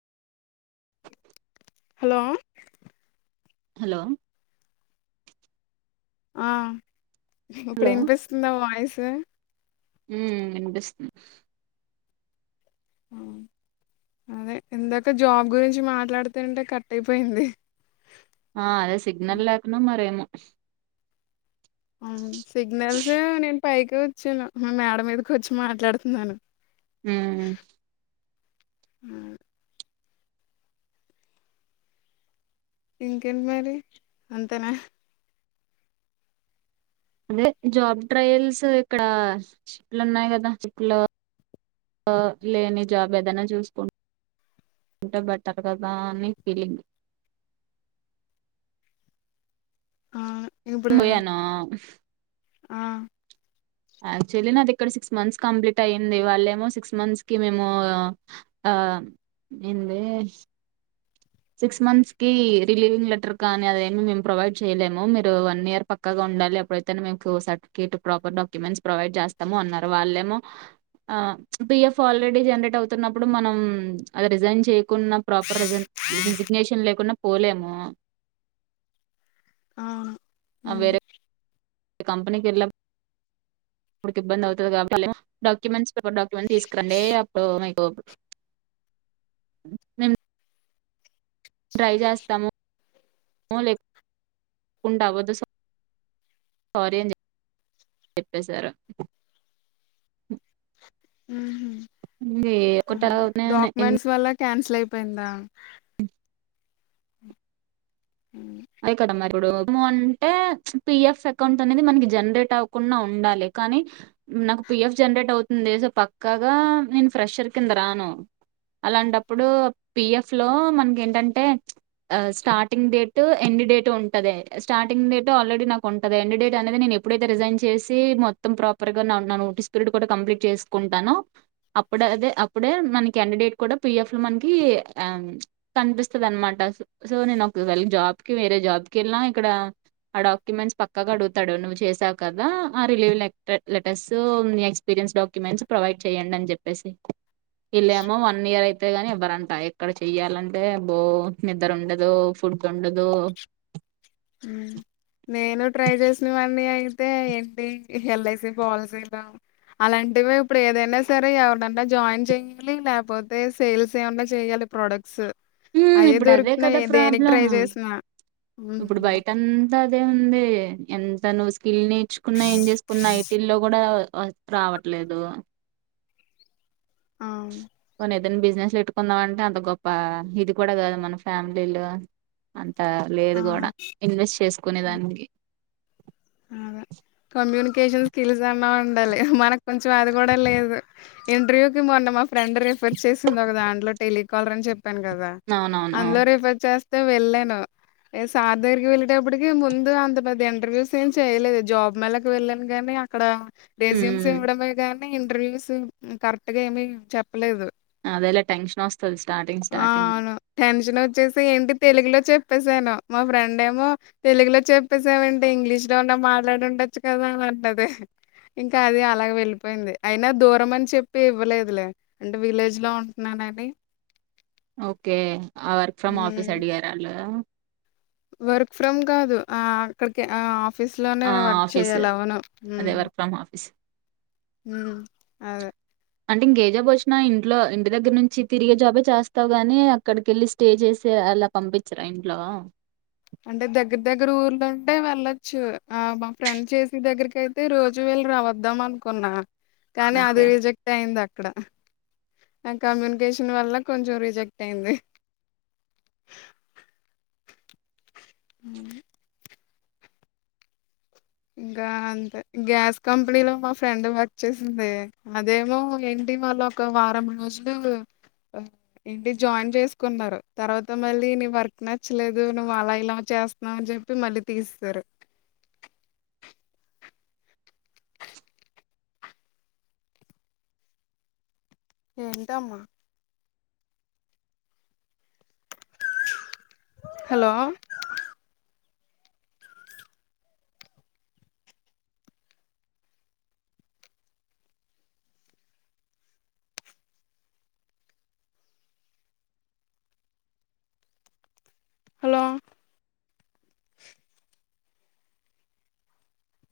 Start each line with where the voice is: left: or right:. left: Hello
right: hello
left: ఆ ఇప్పుడు వినిపిస్తుందా వాయిస్ మ్
right: ఉమ్ వినిపిస్తుంది
left: ఆ అదే ఇందాక జాబ్ గురించి మాట్లాడుతుంటే కట్ అయిపోయింది
right: ఆ అదే సిగ్నల్ లేకనో మరేమో
left: అవును సిగ్నల్సే నేను పైకి వచ్చినా మా మేడ మీదకొచ్చి మాట్లాడుతున్నాను
right: మ్మ్
left: ఊ ఇంకేంటి మరి అంతేనా
right: అదే జాబ్ ట్రయల్స్ ఇక్కడ షిఫ్ట్లున్నాయి కదా షిఫ్ట్ లు [unintelligible] లేని జాబ్ ఏదైనా చూసుకు [unintelligible] టే బెటర్ ట్టగదా అని ఫీలింగ్
left: [unintelligible]
right: మ్ పొయ్యానా
left: ఆ
right: యాక్చువల్లీ నాది ఇక్కడ సిక్స్ మంత్స్ కంప్లీట్ అయ్యింది వాళ్ళేమో సిక్స్ మంత్స్ కి మేము ఆ ఏంది సిక్స్ మంత్స్ కి రిలీవింగ్ లెటర్ కానీ అదేమీ మేము ప్రొవైడ్ చెయ్ లేము మీరు వన్ ఇయర్ పక్కాగా ఉండాలి అప్పుడైతే మీకు సర్టిఫికేట్ ప్రాపర్ డాక్యుమెంట్స్ ప్రొవైడ్ చేస్తాము అన్నారు వాళ్ళేమో పి ఎఫ్ ఆల్రెడీ జనరేట్ అవుతున్నప్పుడు మనం అది రిజైన్ చేయకున్న ప్రాపర్ రిజైన్ రిజిగ్నేషన్ లేకుండా పోలేము
left: ఆ
right: ఆ
left: ఉమ్
right: వేరే కంపెనీకి వెళ్నప్ ప్పుడికి ఇబ్బందౌతది కాబ [unintelligible] డాక్యుమెంట్స్ పేపర్ డాక్యుమెంట్ తీసుకురండి అప్పుడు మీకు మెం ట్రై చేస్తాము లేక్ [unintelligible] ట అవ్వదు సారీ అని చెప్పేశారు.
left: ఉహుం,
right: ఎ [unintelligible] ఒకటి [unintelligible] ఇన్
left: ట్లైపోయిందా ఉమ్,
right: ఐపోడా మరి. ఇప్పుడు మీరు అంటే పి ఎఫ్ అకౌంట్ అనేది మనకి జనరేట్ అవ్వకుండా ఉండాలి కానీ నాకు పి ఎఫ్ జనరేట్ అవుతుంది సో పక్కగా నేను ఫ్రెషర్ కింద రాను అలాంటప్పుడు పి ఎఫ్ లో మనకి ఏంటంటే స్టార్టింగ్ డేట్. ట్ ఎండ్ డేట్ ఉంటది స్టార్టింగ్ డేట్ ఆల్రెడీ నాకు ఉంటంది ఎండ్ డేట్ అనేది నేను ఎప్పుడైతే రిజైన్ చేసి మొత్తం ప్రాపర్ గా నా నోటీస్ పీరియడ్ కూడా కంప్లీట్ చేసుకుంటానో అప్పుడే అదే అప్పుడే మనకి ఎండ్ డేట్ కూడా పి ఎఫ్ లో మనకి ఆం కనిపిస్తుది అనమాట సో నేనొకవేళ జాబ్. కి వేరే జాబ్ కి వెళ్ళినా ఇక్కడ ఆ డాక్యుమెంట్స్ పక్కగా అడుగుతాడు నువ్వు చేసావు కదా ఆ relieve letters experience documents provide చెయ్యండి అని చెప్పేసి. ఈల్లేమో వన్ ఇయర్ తే గాని ఇవ్వరంటా ఇక్కడ చెయాలంటే బో నిద్దరుండదు ఫుడ్ ఉండ దు
left: ఉమ్ నేను ట్రై చేసినవన్నీ అయితే ఏంటి ఎల్ ఐ సి పాలసీలు అలాంటివి ఇప్పుడు ఏదైనా సరే ఎవరినన్నా జాయిన్ చెయ్యాలి లేకపోతే సేల్స్ ఏమన్న చెయ్యాలి ప్రోడక్ట్స్.
right: ఉమ్,
left: అయ్యే
right: ఇప్పుడు అదే
left: దొరుకుతున్నాయి
right: కదా
left: దేనికి ట్రై చేసినా ఉమ్
right: టంతా అదే ఉంది ఎంత నువ్వు. స్కిల్ నేర్చుకున్నా ఏం చేసుకున్న ఐ టీ ల్లో కూడా. వర్క్ రావట్లేదు.
left: అవును
right: పోనీ ఏదైనా బిజినెస్ పెట్టుకుందాంమటే అంత గొప్ప ఇది కూడా కాదు మన ఫ్యామిలీలో అన్ త లేదు కూడా
left: అవును
right: ఇన్వెస్ట్ చేసుకునే
left: ఉమ్,
right: దానికి.
left: కేజూస్ స్కిలుసన్నా ఉండాలి మనకు కొంచెం అది కూడా లేదు ఇంటర్వ్యూకి మొన్న మా ఫ్రెండ్ రిఫర్ చేసింది ఒక దాంట్లో టెలీకాలర్ అని చెప్ ప్పాను కదా
right: అవునవును
left: అందులో రిఫర్ చేస్ తే వెళ్ళాను ఏ సార్ దగరికి వెళ్ళేటప్పటికి ముందు అంత పెద్ద ఇంటర్వ్యూస్. ఏమ్ చేయలేదు జాబ్ మేళకి వెళ్ళాను కాగానీ అక్కడ. రెస్యూమ్స్
right: ఉమ్
left: ఇవ్వడమే గానీ. ఇంటర్వ్యూస్ కరెక్ట్ గా ఏమి చెప్పలేదు.
right: అదెలె టెన్షన్ వస్త.
left: ఆ అవును టెన్షన్ వచ్చేసి ఏంటి తెలుగులో చెప్పేసి. ను మా ఫ్రెండ్ ఏమో తెలుగులో చెప్పేసావేంటే ఇంగ్లీష్ లో ఉన్న మాట్లాడుండొచ్చు కదా అని అన్నది ఇంకా అది అలా వెళ్ళిపోయింది అయినా దూరం అని చెప్పి ఇవ్వలేదులే అంటే విలేజ్ లో ఉంటున్నానని.
right: ఓకే. ఆ వర్క్ ఫ్రమ్ ఆఫీస్
left: ఉమ్.
right: అడిగారా వాళ్ళు.
left: వర్క్ ఫ్రమ్ కాదు ఆ అక్కడికి ఆ. ఆఫీస్లోనే
right: ఆ
left: వర్క్
right: ఆఫీస్
left: చేయాలి అవును.
right: అదే వర్క్ ఫ్రమ్ ఆఫీస్
left: ఉ అదే.
right: అంటే ఇంకే జాబ్ వచ్చినా ఇంట్లో ఇంటి దగ్గర నుంచి తిరిగే జాబే చేస్తావు గాని అక్కడికేళ్ళి స్టే చేసే అలా పంపించరా ఇంట్లో.
left: అంటే దగ్గర దగ్గర ఊర్ళ ఉంటే వెళ్ళొచ్చు ఆ మా ఫ్రెండ్ చేసి దగ్గరకి అయితే రోజు వెళ్ళి రా వద్దాం అనుకున్నా. కానీ
right: ఓకే.
left: అది రిజెక్ట్ అయింది. ఆక్కడ నా కమ్యూనికేషన్ వల్ల కొంచెం రిజెక్ట్ అయింది. మ ఇంకా అంతే గ్యాస్ కంపెనీలో మా ఫ్రెండ్ వర్క్ చేసింది అదేమో ఏంటి వాళ్ళ ఒక వారం రోజులు ఏంటి జాయిన్ చేసుకున్నారు తర్వాత మళ్ళీ నీ వర్క్ నచ్చలేదు నువ్వు అలా ఇలా చేస్తున్నావు అని చెప్పి మళ్ళీ తీస్తారు ఏంటామ్మా హలో హలో